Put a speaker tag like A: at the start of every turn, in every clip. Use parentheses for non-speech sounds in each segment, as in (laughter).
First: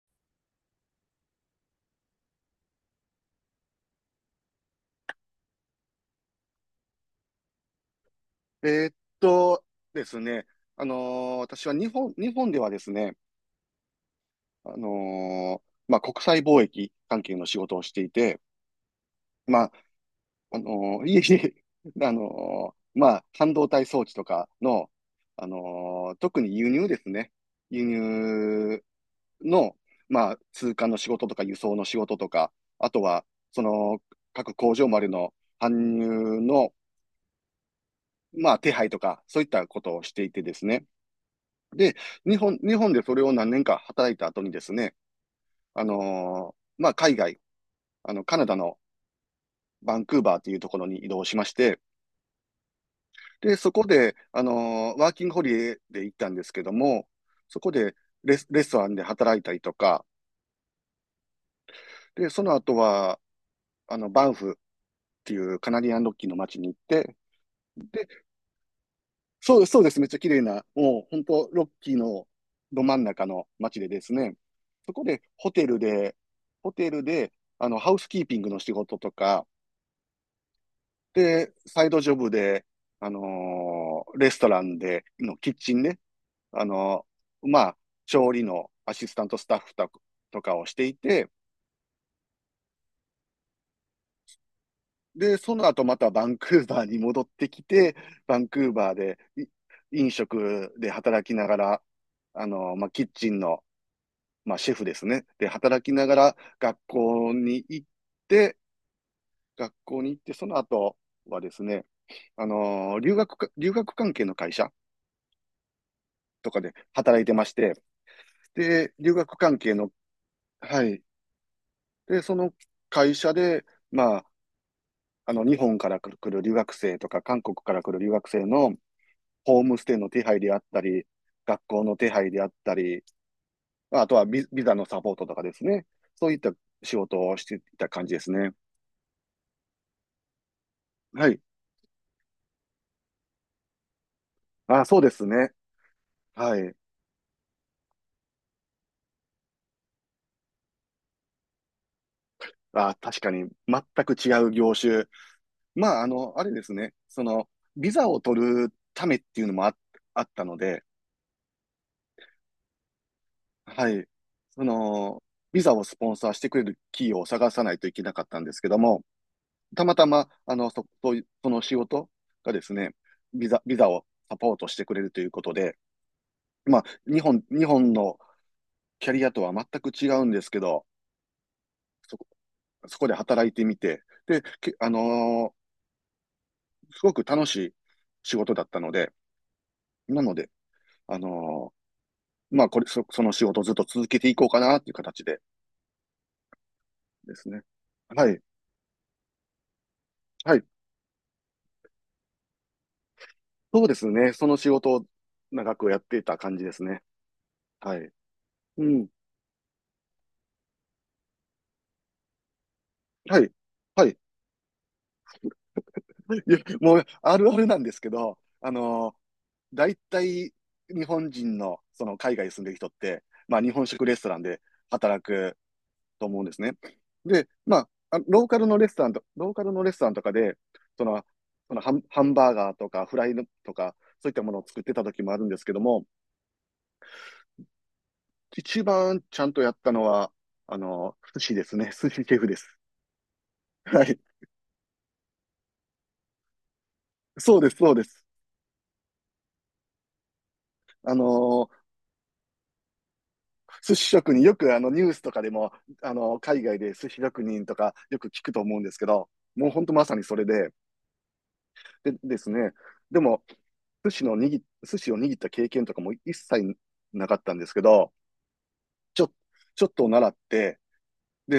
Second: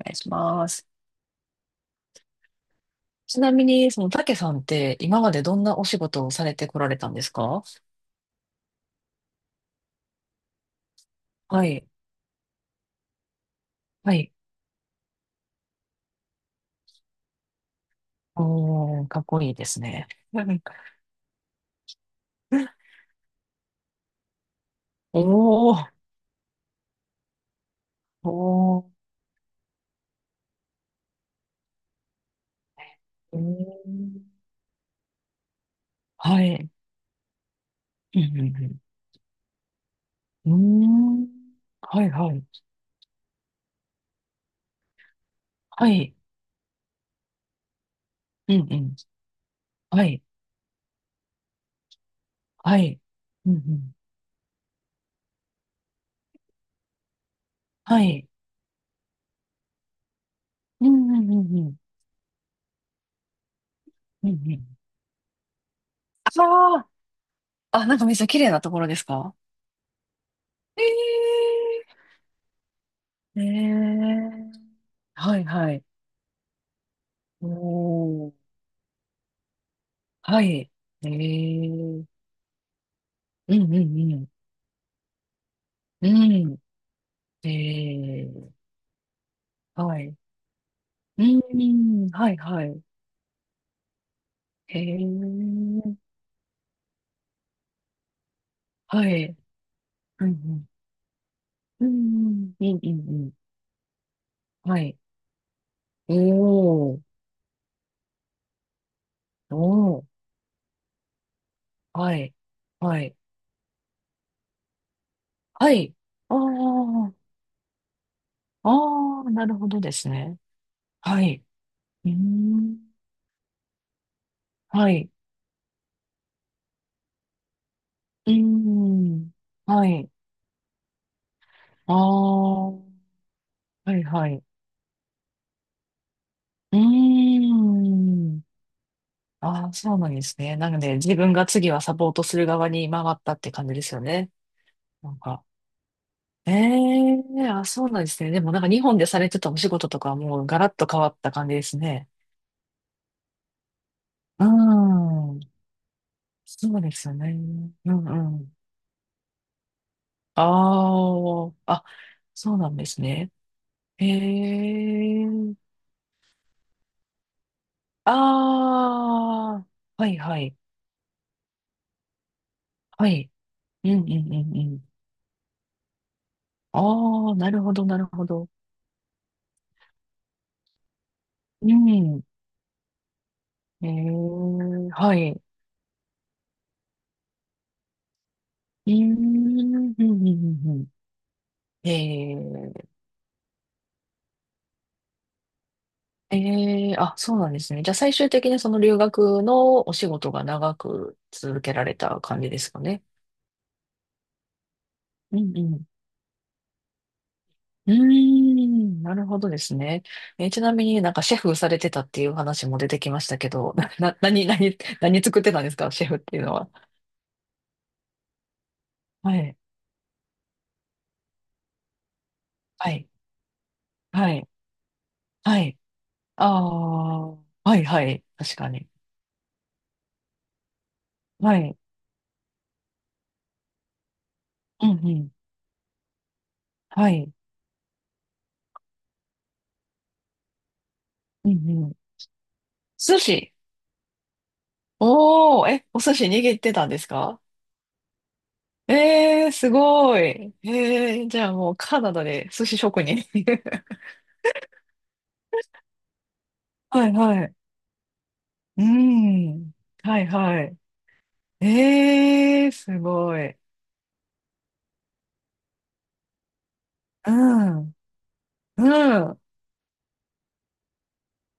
A: お願いします。ちなみに、その、たけさんって、今までどんなお仕事をされてこられたんですか？
B: えーっとですね、
A: は
B: 私は
A: い。
B: 日本ではですね、
A: はい。
B: あのーまあ、国際貿易関係の仕事をしていて、
A: おー、かっこいい
B: ま
A: で
B: あ、
A: すね。(laughs)
B: いえいえ、(laughs) まあ、半導体装置とかの、
A: おー。
B: 特に輸入ですね、輸
A: お
B: 入
A: ー。
B: の、まあ、通関の仕事とか輸送の仕事とか、あとは、
A: え
B: その、
A: ー、
B: 各工場までの搬入
A: はい。
B: の、
A: うん、う
B: まあ、手
A: ん、
B: 配とか、そういったことをしていて
A: う
B: ですね、
A: ん。うーん。
B: で、
A: はい、は
B: 日
A: い。
B: 本、日本でそれを何年か働いた後にですね、あ
A: はい。
B: のまあ、海外、カナ
A: う
B: ダ
A: ん、う
B: の
A: ん。
B: バン
A: は
B: クー
A: い。
B: バーというところに移動しまして、
A: はい。うん、
B: で、
A: う
B: そこ
A: ん。
B: で、ワーキングホリデーで行ったんですけども、そこで
A: はい。
B: レストランで働いたりとか、
A: うん、うん、うん、うん。
B: で、その後は、
A: う
B: バ
A: ん、
B: ン
A: う
B: フっ
A: ん。
B: ていうカナディアンロッキーの街に行っ
A: あ
B: て、
A: あ、あ、なんかめっちゃ綺麗なところですか？
B: そうです、そうです。めっちゃ綺麗な、もう本当、
A: え
B: ロッキーのど真ん中
A: えー、ええ
B: の街でですね、
A: ー。
B: そこで
A: はい
B: ホテ
A: は
B: ル
A: い。
B: で、ホテルで、
A: お
B: ハウスキー
A: ー。
B: ピングの仕事とか、
A: はい。ええ、
B: で、サイ
A: う
B: ド
A: ん。
B: ジョブで、あの
A: うんうん。
B: レストランでのキッチンね、
A: う
B: あの
A: ん。
B: まあ、
A: え
B: 調理
A: え、
B: のアシスタントスタッフと
A: は
B: か
A: い。
B: とかをしてい
A: う
B: て、
A: ん、はいはい。
B: で、その後ま
A: ええ、
B: たバンクーバーに戻ってきて、バンクーバー
A: は
B: で
A: い。
B: 飲
A: うん
B: 食で働きながら、
A: うん。うんうん
B: まあ、
A: うん
B: キッ
A: うんう
B: チ
A: ん。
B: ンのまあ、シェ
A: は
B: フで
A: い。
B: すね。で、働きながら
A: おー。
B: て、
A: お
B: 学校
A: ー。
B: に行って、その後はですね、
A: はい。は
B: 留
A: い。
B: 学か、留学関係の会社
A: はい。あ
B: とかで
A: あ。
B: 働いてまして、で、留
A: ああ、
B: 学
A: なる
B: 関
A: ほ
B: 係
A: ど
B: の、
A: ですね。
B: はい。
A: はい。うー
B: で、その
A: ん。
B: 会社で、まあ、
A: はい。
B: 日本から来る留学生とか、韓国から来る留学
A: うー
B: 生の
A: ん。
B: ホームス
A: は
B: テイ
A: い。
B: の手配であったり、学校
A: あ
B: の
A: あ、
B: 手配であった
A: は
B: り、ま
A: い
B: あとは
A: はい。
B: ビビザのサポートとかですね。そういった
A: うー
B: 仕事をしていた感じです
A: ん。
B: ね。
A: ああ、そうなんですね。なので、自
B: は
A: 分
B: い。
A: が次はサポートする側に回ったって感じですよね。
B: あ、そうで
A: なん
B: す
A: か。
B: ね。
A: え
B: はい。
A: えー、あ、そうなんですね。でもなんか日本でされてたお仕事とかはもうガラッと変わった感じですね。
B: あ、確かに、全く違
A: う
B: う業種。
A: ん。
B: まあ、あれです
A: そうで
B: ね。
A: すよ
B: そ
A: ね。
B: の、ビ
A: う
B: ザを
A: んう
B: 取
A: ん。
B: るためっていうのもあったので、
A: ああ、あ、そうなんですね。
B: は
A: え
B: い。その、
A: え
B: ビ
A: ー、
B: ザをスポンサーしてくれる企業を探さないといけなかったんですけど
A: あ
B: も、
A: あ、
B: たまた
A: はい
B: ま、
A: はい。
B: そういうその仕事がですね、
A: はい。
B: ビザ、ビ
A: う
B: ザ
A: んう
B: を
A: ん
B: サ
A: う
B: ポー
A: んう
B: トし
A: ん。
B: てくれるということで、まあ、日
A: ああ、
B: 本、
A: なる
B: 日
A: ほど
B: 本
A: なる
B: の
A: ほど。
B: キャリアとは全く違うんですけど、
A: う
B: そ
A: ん。
B: こ、そこで働いてみ
A: え
B: て、で、
A: え、はい。
B: すごく楽しい仕事だったの
A: うー
B: で、
A: ん、うん、う
B: な
A: ん、う
B: ので、
A: ん。うん、
B: あの
A: え
B: まあ、こ
A: え、
B: れ、その仕事をずっと続けていこうかなっていう形で
A: ええ、あ、
B: で
A: そう
B: す
A: なんで
B: ね。
A: すね。じゃあ最終
B: はい。
A: 的にその留学のお仕事が
B: はい。
A: 長く続けられた感じですかね。
B: そうですね。その仕事を
A: うん、う
B: 長
A: ん。
B: くやっていた感じですね。
A: うー
B: はい。う
A: ん、
B: ん。
A: なるほどですね。えー、ちなみになんかシェフされてたっていう話も出てきまし
B: は
A: たけ
B: い。
A: ど、(laughs) な、
B: はい。い
A: な、何、何、何作ってたんですか、シェフっていうの
B: や、
A: は？
B: もう、あるあるなんですけど、
A: はい、
B: 大体、日本人の、その海外に住んでる人
A: は
B: っ
A: い、
B: て、まあ、日本食レスト
A: は
B: ラン
A: い、
B: で働く
A: はい。
B: と思うん
A: あ
B: ですね。
A: あ、
B: で、
A: はい、
B: ま
A: は
B: あ、
A: い、
B: ロー
A: 確
B: カル
A: か
B: のレ
A: に。
B: ストランと、ローカルのレストランとかで、その、
A: は
B: そ
A: い、
B: のハンバーガーとかフライとか、そういったものを作っ
A: うん、
B: て
A: う
B: た時
A: ん、
B: もあるんですけども、
A: はい、
B: 一番ちゃんとやったのは、寿
A: うん、
B: 司です
A: う
B: ね。
A: ん。
B: 寿司シェフです。
A: 寿司。
B: はい。
A: おー、え、お寿司握ってたんですか？
B: そうです、そうです。
A: えー、すごい。え
B: あ
A: ー、じゃあ
B: の
A: もう
B: ー
A: カナダで寿司職人。(laughs)
B: 寿司職人、よくニュースとかでも、海外で
A: は
B: 寿
A: い
B: 司職
A: はい。
B: 人とかよく聞くと思うん
A: う
B: ですけど、もう
A: ん。
B: 本当まさ
A: は
B: に
A: い
B: それ
A: は
B: で、
A: い。
B: でです
A: えー、
B: ね、
A: す
B: で
A: ご
B: も、
A: い。
B: 寿司を握った経験とかも一切な
A: う
B: かったんですけ
A: ん。
B: ど、ち
A: う
B: ょ、
A: ん。
B: ちょっと習って、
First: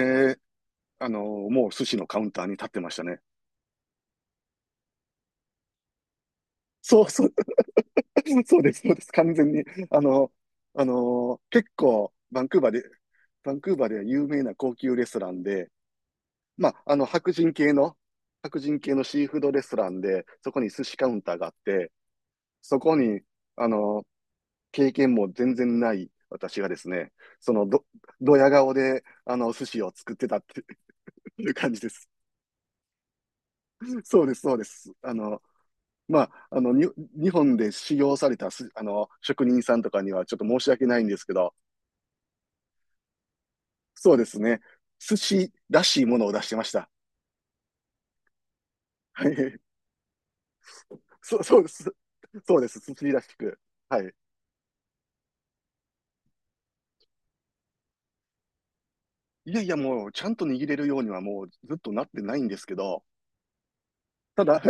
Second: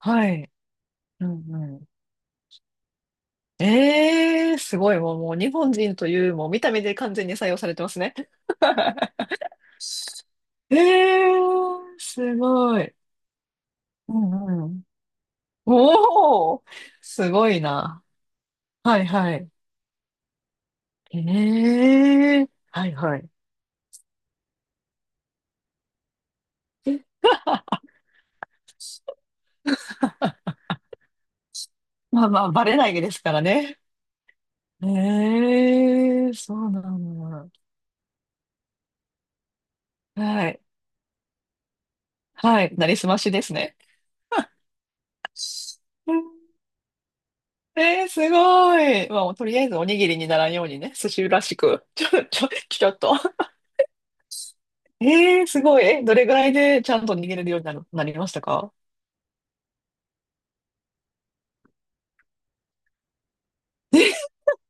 A: はい。う
B: もう
A: ん
B: 寿
A: う
B: 司のカウンターに立ってましたね。
A: ん。えー、すごい。もう、もう日本人という、もう見た目で
B: そう
A: 完
B: そ
A: 全
B: う、
A: に採用されてますね。
B: (laughs) そうです、そうです。完全に。あの、
A: え
B: 結
A: ー、
B: 構、
A: す
B: バンクーバー
A: ご
B: で、
A: い。
B: バンクーバーでは
A: う
B: 有名な
A: んう
B: 高
A: ん。
B: 級レストランで、
A: おー。
B: まあ、
A: す
B: 白
A: ご
B: 人
A: い
B: 系の、
A: な。
B: 白人系
A: は
B: の
A: い
B: シー
A: は
B: フー
A: い。
B: ドレストランで、そこに寿司カウンターがあっ
A: え
B: て、
A: え、
B: そ
A: はい
B: こ
A: は
B: に、
A: い。
B: あの経験も全然ない私がですね、そのど、
A: (laughs)
B: ドヤ顔で、寿司を作ってたっていう感じです。
A: まあまあ、バレないですからね。
B: そうです、そうです。
A: え
B: まあ、
A: え、そうな
B: 日
A: ん
B: 本で修行された職人さんとかに
A: だ。
B: はちょっと
A: は
B: 申
A: い。
B: し訳ないんですけど、
A: はい。なりすましですね。
B: そうですね、寿司らしい
A: (laughs) う
B: も
A: ん。
B: のを出してました。
A: えー、すごい。まあ、
B: は
A: もうとり
B: い。
A: あえずおにぎりにならんようにね、
B: (laughs)
A: 寿司
B: そ
A: ら
B: う、
A: し
B: そうで
A: く、
B: す。
A: (laughs)
B: そうです。
A: ちょ
B: 寿
A: っ
B: 司
A: と。
B: らしく。はい。
A: えー、すごい。え、どれぐらいでちゃんと握れるようになりましたか？
B: いやいや、もう、ちゃんと握れるようにはもうずっとなってないんですけど、
A: え。 (laughs)
B: ただ、(laughs)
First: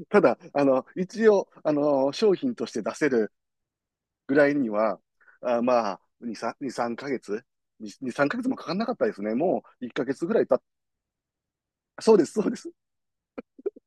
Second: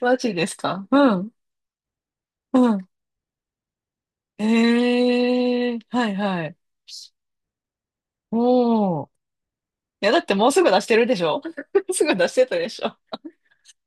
A: マ
B: た
A: ジ
B: だ、
A: ですか？う
B: 一
A: ん、
B: 応、商品と
A: う
B: して
A: ん。
B: 出せるぐ
A: え
B: らいには、あ
A: ー、
B: まあ、
A: はい
B: 2、
A: はい。
B: 3、2、3ヶ月 ?2、3ヶ月もかかんなかっ
A: お
B: た
A: ー。
B: ですね。もう1
A: いや、
B: ヶ
A: だっ
B: 月ぐ
A: て
B: らい
A: もうすぐ出してるでしょ？ (laughs) す
B: そ
A: ぐ
B: うで
A: 出
B: す、
A: し
B: そ
A: て
B: うで
A: たで
B: す。
A: しょ？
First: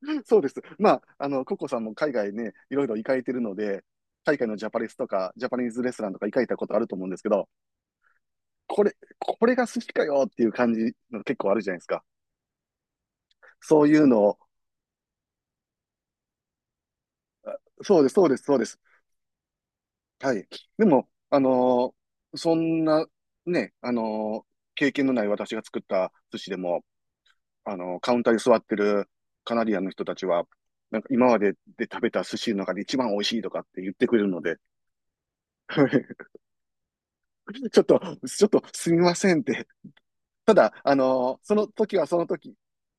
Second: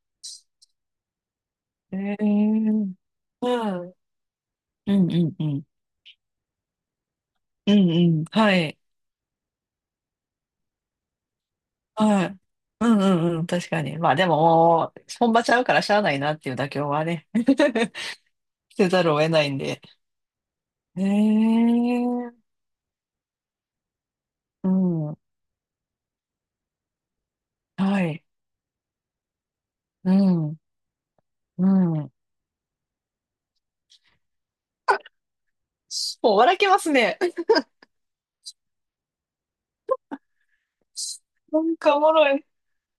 B: (laughs) そうです。まあ、ココさんも
A: え
B: 海
A: え
B: 外ね、いろい
A: ー。
B: ろ行かれてるので、
A: はい。
B: 海外のジャパレ
A: う
B: スと
A: んう
B: か、
A: んう
B: ジャパニ
A: ん。
B: ーズレストランとか行かれたことあると思うんですけど、
A: うんうん。はい。
B: これが寿司かよっていう感じの結構あるじゃないですか。
A: はい。うんうんうん。確
B: そ
A: か
B: うい
A: に。
B: う
A: まあ
B: の
A: でも
B: を、
A: もう、本場ちゃうからしゃあないなっていう妥協はね。(laughs)
B: そうです、そうです、そうです。
A: せざるを得ないんで。
B: はい。で
A: ええ
B: も、
A: ー。
B: そんな、ね、
A: う
B: 経験の
A: ん。
B: ない私が作った寿司でも、
A: は
B: カウン
A: い。
B: ターに座ってるカナディアンの人
A: う
B: たちは、
A: ん。
B: なんか今まで
A: う
B: で食べ
A: ん。
B: た寿司の中で一番美味しいとかって言ってくれるので、(laughs)
A: もう笑けますね。
B: ちょっと、ちょっとすみませんって。ただ、そ
A: な
B: の
A: んか
B: 時
A: お
B: は
A: も
B: その
A: ろい。
B: 時、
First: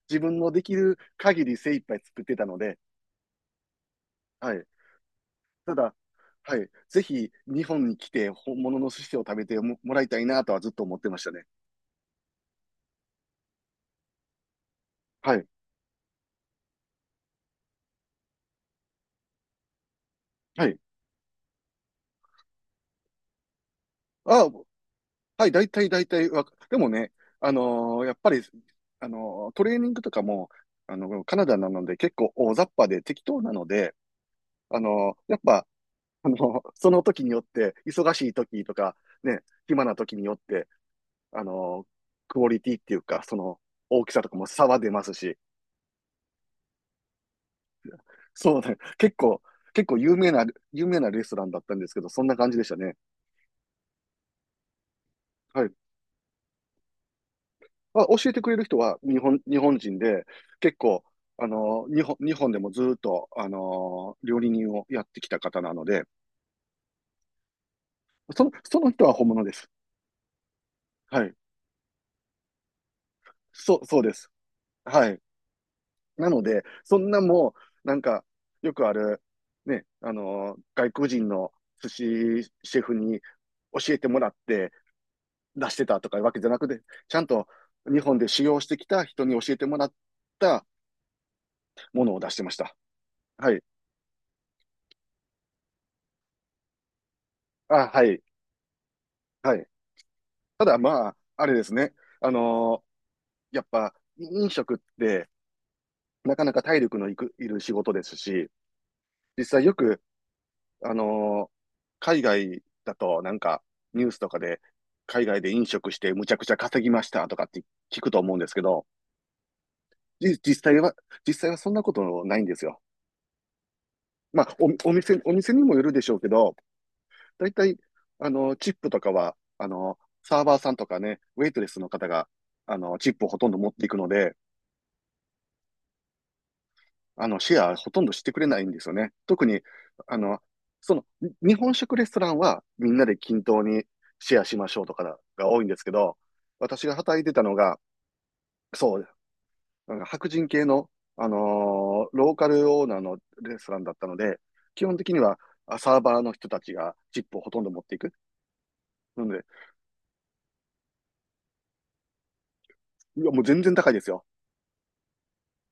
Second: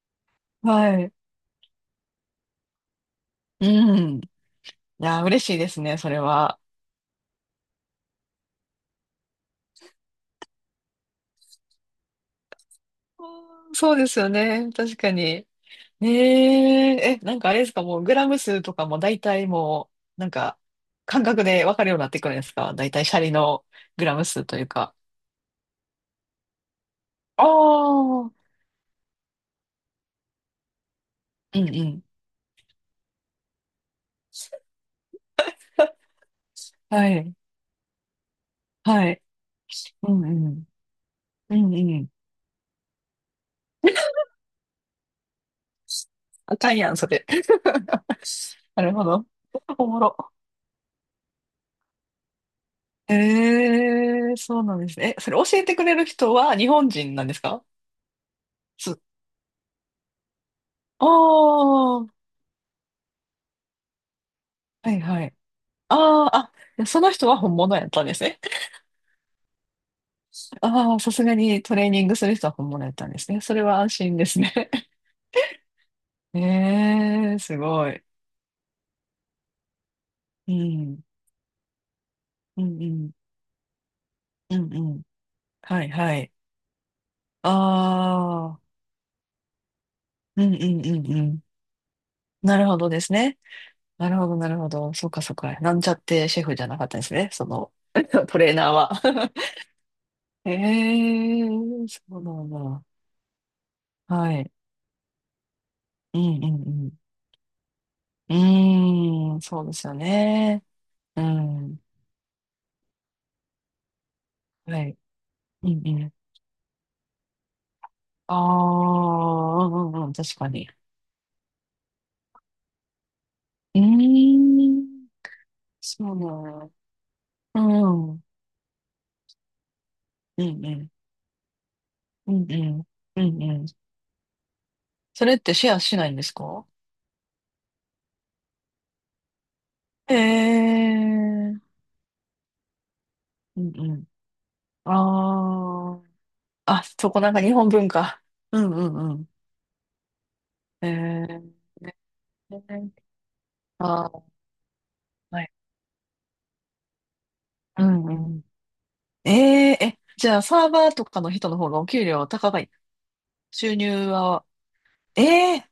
B: 自分のできる
A: はい。
B: 限り精一杯作ってたので、
A: うん。い
B: はい。
A: や、嬉しいで
B: た
A: す
B: だ、
A: ね、それ
B: は
A: は。
B: い。ぜひ日本に来て本物の寿司を食べても、もらいたいなとはずっと思ってましたね。
A: うん、そうですよね。確かに。
B: はい。
A: えええ、なんかあれですか、もうグラム数とかも大体もう、なんか
B: はい。
A: 感覚でわかるようになってくるんですか、大体シャリのグラム数
B: あ、
A: というか。
B: はい、大体でもね、
A: あ
B: やっ
A: あ、う
B: ぱり、
A: ん
B: トレーニングとかも、カナダ
A: う
B: なので
A: ん。
B: 結構大雑把で適当なので、やっぱ、
A: (laughs)
B: その
A: は
B: 時に
A: い、
B: よって、忙しい時とか、
A: はい。
B: ね、暇な
A: う
B: 時に
A: んう
B: よって、
A: ん。
B: あ
A: うん
B: のー
A: うん。
B: クオリティっていうか、その大き
A: (laughs)
B: さとかも差は出ますし、
A: あかんやん、それ。
B: そう
A: (laughs)
B: ね、
A: なるほ
B: 結
A: ど。
B: 構、結
A: お
B: 構
A: も
B: 有名
A: ろ。
B: な、有名なレストランだったんですけど、そんな感じでしたね。
A: ええ、そうなんですね。え、それ教え
B: はい。
A: てくれる人は日本人なんですか？
B: あ、教えてくれる人
A: す、
B: は日本人で、結構、
A: ああ、
B: 日
A: は
B: 本、日本でもずっと、料理人を
A: い
B: やって
A: は
B: き
A: い。
B: た方なので、
A: ああ、あ、その人は本物やったんですね。
B: その人は本物です。
A: ああ、さ
B: は
A: すが
B: い。
A: にトレーニングする人は本物やったんですね。それ
B: そ
A: は
B: う、
A: 安
B: そうで
A: 心で
B: す。
A: すね。(laughs)
B: はい。なので、そんな
A: ええ、
B: も
A: す
B: う、
A: ご
B: なん
A: い。
B: か、よくある、ね、
A: う
B: 外
A: ん。
B: 国人の寿司
A: う
B: シェ
A: んう
B: フ
A: ん。
B: に教えてもらっ
A: う
B: て
A: んうん。
B: 出し
A: は
B: て
A: い
B: たと
A: は
B: かいう
A: い。
B: わけじゃなくて、ちゃんと日本で修
A: あ
B: 行して
A: あ。
B: きた人に教えてもらっ
A: うんう
B: た
A: んうんうん。
B: ものを出してまし
A: なる
B: た。
A: ほどですね。
B: はい。
A: なるほどなるほど。そうかそうか。なんちゃってシェフじゃなかったんですね。その、
B: あ、はい。
A: (laughs) トレーナーは。(laughs)
B: はい。
A: え
B: ただまあ、
A: え、
B: あれですね。
A: そう
B: あ
A: なん
B: の
A: だ。
B: ーやっぱ
A: は
B: 飲
A: い。
B: 食って
A: うん
B: なか
A: う
B: なか体
A: ん
B: 力のいく、いる仕事です
A: う
B: し、
A: ん。うーん、
B: 実
A: そ
B: 際
A: うで
B: よ
A: すよ
B: く、
A: ね。
B: あ
A: う
B: のー
A: ん。
B: 海外だとなんかニュースとかで
A: はい。
B: 海外で飲
A: うんう
B: 食して
A: ん。
B: むちゃくちゃ稼ぎましたとかって聞くと思
A: あ
B: うんですけど、
A: あ、うんうんうん、確
B: じ
A: か
B: 実
A: に。
B: 際は、実際はそんなことないんですよ。
A: ええ
B: まあ、お、お
A: ー、
B: 店、お店にもよるで
A: そ
B: し
A: うな
B: ょうけど、
A: の？
B: だいたい、チップとかは、サ
A: う
B: ーバー
A: んう
B: さんと
A: ん
B: かね、ウェイトレスの方が、
A: うん、うん
B: チッ
A: う
B: プをほ
A: ん、う
B: と
A: ん
B: んど
A: うん。
B: 持っていくので、
A: それってシェアしないんですか？
B: シェアほとんどしてくれないんですよね。特に、
A: え
B: あ
A: え
B: の、日
A: ー、
B: 本食レストランはみんなで均
A: う
B: 等
A: ん
B: に
A: うん。
B: シェアしましょうとかが多いんですけ
A: あ
B: ど、
A: あ、あ、
B: 私が
A: そ
B: 働
A: こ
B: い
A: な
B: て
A: んか
B: た
A: 日
B: の
A: 本
B: が、
A: 文化。うんう
B: そう、
A: んうん。
B: なんか白人系の、
A: え
B: ローカルオー
A: ー、
B: ナーのレストランだった
A: あ
B: の
A: ー、
B: で、基本的には
A: はい。
B: サーバーの人たちがチップをほとんど持
A: う
B: ってい
A: ん
B: く。
A: うん。
B: な
A: え
B: ので、
A: ええ、じゃあサーバーとかの人の方がお給料高い？
B: いや、もう全然
A: 収
B: 高いで
A: 入
B: すよ。
A: は、ええ、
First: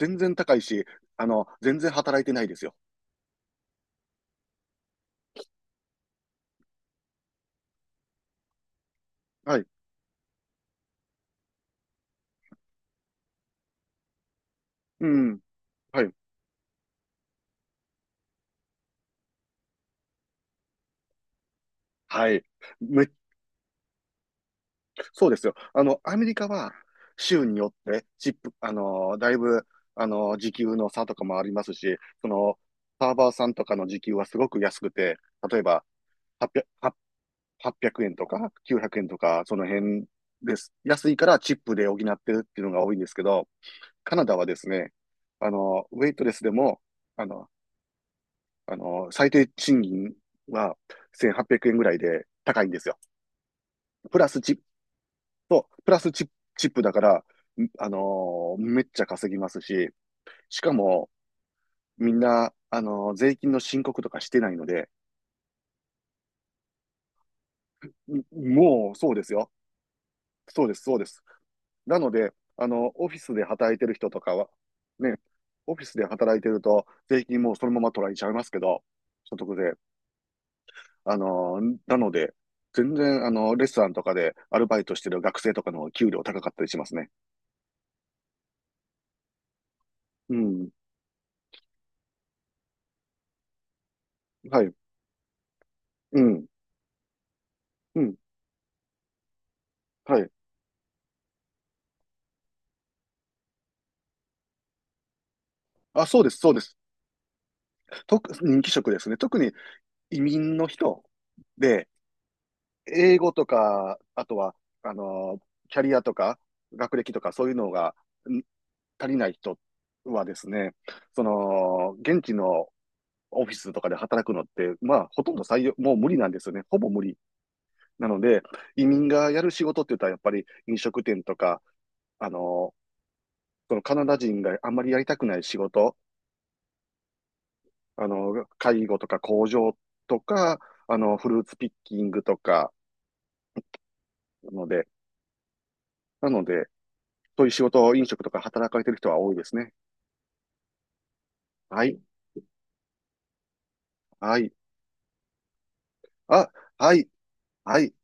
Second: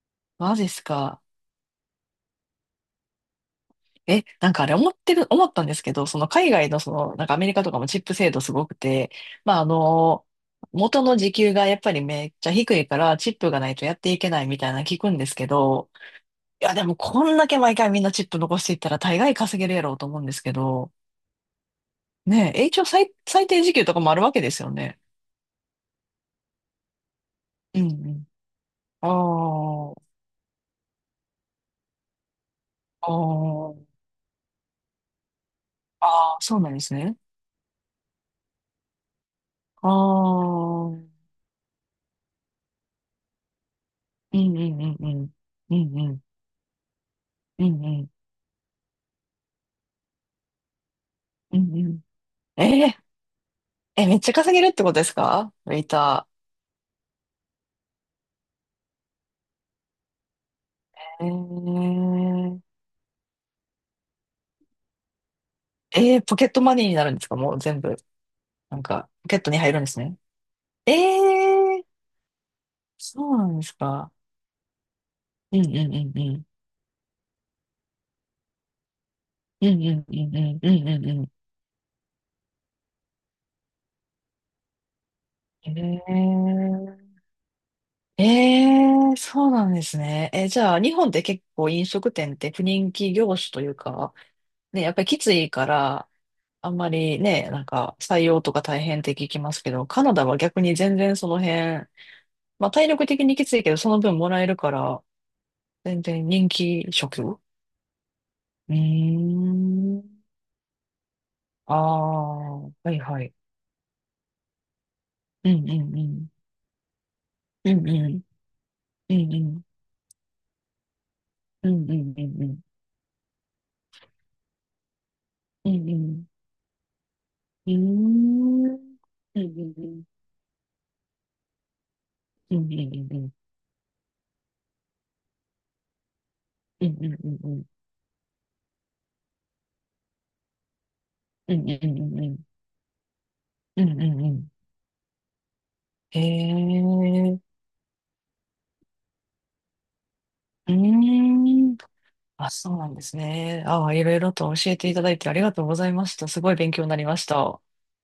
B: 全然高
A: マ
B: い
A: ジっす
B: し、
A: か。
B: 全然働いてないですよ。
A: え、なんかあれ思ったんですけど、その海外のその、なんかアメリカとかもチップ制度すごくて、ま
B: は
A: ああ
B: い。
A: の、元の時給がやっぱりめっちゃ低いからチップがないとやっていけないみたいなの聞
B: う
A: くんです
B: ん。
A: けど、
B: はい。
A: いやでもこんだけ毎回みんなチップ残していったら大概稼げるやろうと思うんですけど、
B: はい。
A: ねえ、一応
B: め
A: 最低時給とかもあるわけですよね。
B: そうですよ。アメリカは州によ
A: うん
B: って
A: うん。
B: チップ、だいぶ、
A: ああ、
B: 時給の差とかもありますし、その、
A: あ
B: サーバーさんと
A: あ、
B: かの時給はすごく安くて、例えば
A: ああ、そうなんです
B: 800、
A: ね。
B: 円とか900円とか、その
A: あ
B: 辺です。
A: あ、うん
B: 安いからチップで補ってるっていうのが多いんですけど、カナダ
A: う
B: はで
A: んう
B: す
A: ん
B: ね、
A: うん。うん
B: ウ
A: う
B: ェイ
A: ん。
B: トレスでも、あの、
A: うんうん。
B: 最低賃金は1800
A: うん
B: 円ぐ
A: う
B: らい
A: ん。
B: で高いんで
A: え
B: すよ。
A: ええ、め
B: プ
A: っ
B: ラ
A: ちゃ
B: スチ
A: 稼
B: ップ、
A: げるってことですか、ウェイ
B: プラスチッ
A: タ
B: プ、チップだから、めっちゃ稼ぎますし、しかも、
A: ー。え
B: みんな、
A: ー、
B: 税金の申告とかしてないので、
A: えー、ポケットマネーになるんですか、もう全部。
B: ん
A: なん
B: もう、
A: か、
B: そうで
A: ポ
B: す
A: ケッ
B: よ。
A: トに入るんですね。
B: そうです、
A: え
B: そうです。
A: ー、
B: なので、オフィ
A: そ
B: ス
A: う
B: で
A: なんです
B: 働いてる人
A: か？
B: とかは、ね、
A: うんう
B: オフィ
A: ん
B: ス
A: う
B: で
A: んう
B: 働い
A: ん。
B: てると、税金もうそのまま取られちゃいますけど、所得
A: う
B: 税。
A: んうんうんうんうんうん
B: なので、全然、レストランとかでアルバイトしてる学生とかの方が給料
A: う
B: 高かったりします
A: ん。
B: ね。
A: えー、えー、そうなんですね。
B: う
A: え、じ
B: ん。
A: ゃあ、日本って結構飲食店って不人気業種というか、
B: はい。
A: ね、やっぱりきついから、
B: うん。
A: あんまりね、なんか
B: うん。
A: 採用とか大変って聞きますけど、カナ
B: は
A: ダ
B: い。
A: は逆に全然その辺、まあ体力的にきついけど、その分もらえるから、全
B: あ、そう
A: 然
B: です、
A: 人
B: そうです。
A: 気職。う
B: と人気
A: ー
B: 職ですね。特に
A: ん。
B: 移民の人
A: あ
B: で、
A: あ、はい
B: 英
A: は
B: 語
A: い。
B: とか、あとは、あの、
A: うんう
B: キャリ
A: ん
B: ア
A: う
B: と
A: ん。
B: か、学歴とか、そういうの
A: うん
B: が
A: うん。
B: ん足
A: う
B: りない
A: んう
B: 人
A: ん。
B: はですね、そ
A: うん
B: の、
A: うんう
B: 現地
A: んうん。
B: のオフィスとかで働くのって、まあ、ほとんど採
A: う
B: 用、
A: ん
B: も
A: う
B: う無理な
A: ん。
B: んですよね。ほぼ無理。
A: うー
B: なので、
A: ん。う
B: 移
A: ん
B: 民が
A: う
B: やる仕
A: ん
B: 事っ
A: う
B: て言っ
A: ん。
B: たら、やっぱり飲食店とか、あ
A: うんうん
B: の、
A: うんうん。
B: そのカナダ人があんまりやりたくない仕事、
A: うんうんうんうん。
B: 介護とか工場とか、フルー
A: う
B: ツピッ
A: んうんう
B: キン
A: ん
B: グ
A: う
B: と
A: ん。
B: か、
A: うんうんうん。
B: ので、
A: へ
B: なので、
A: え。う
B: そういう仕事、飲食とか働かれてる人は多いですね。
A: ーん。
B: はい、
A: あ、そうなんですね。ああ、いろいろ
B: はい、
A: と教えていただいてありがとうございました。す
B: あ、
A: ごい勉強に
B: は
A: なり
B: い、
A: ました。
B: はい。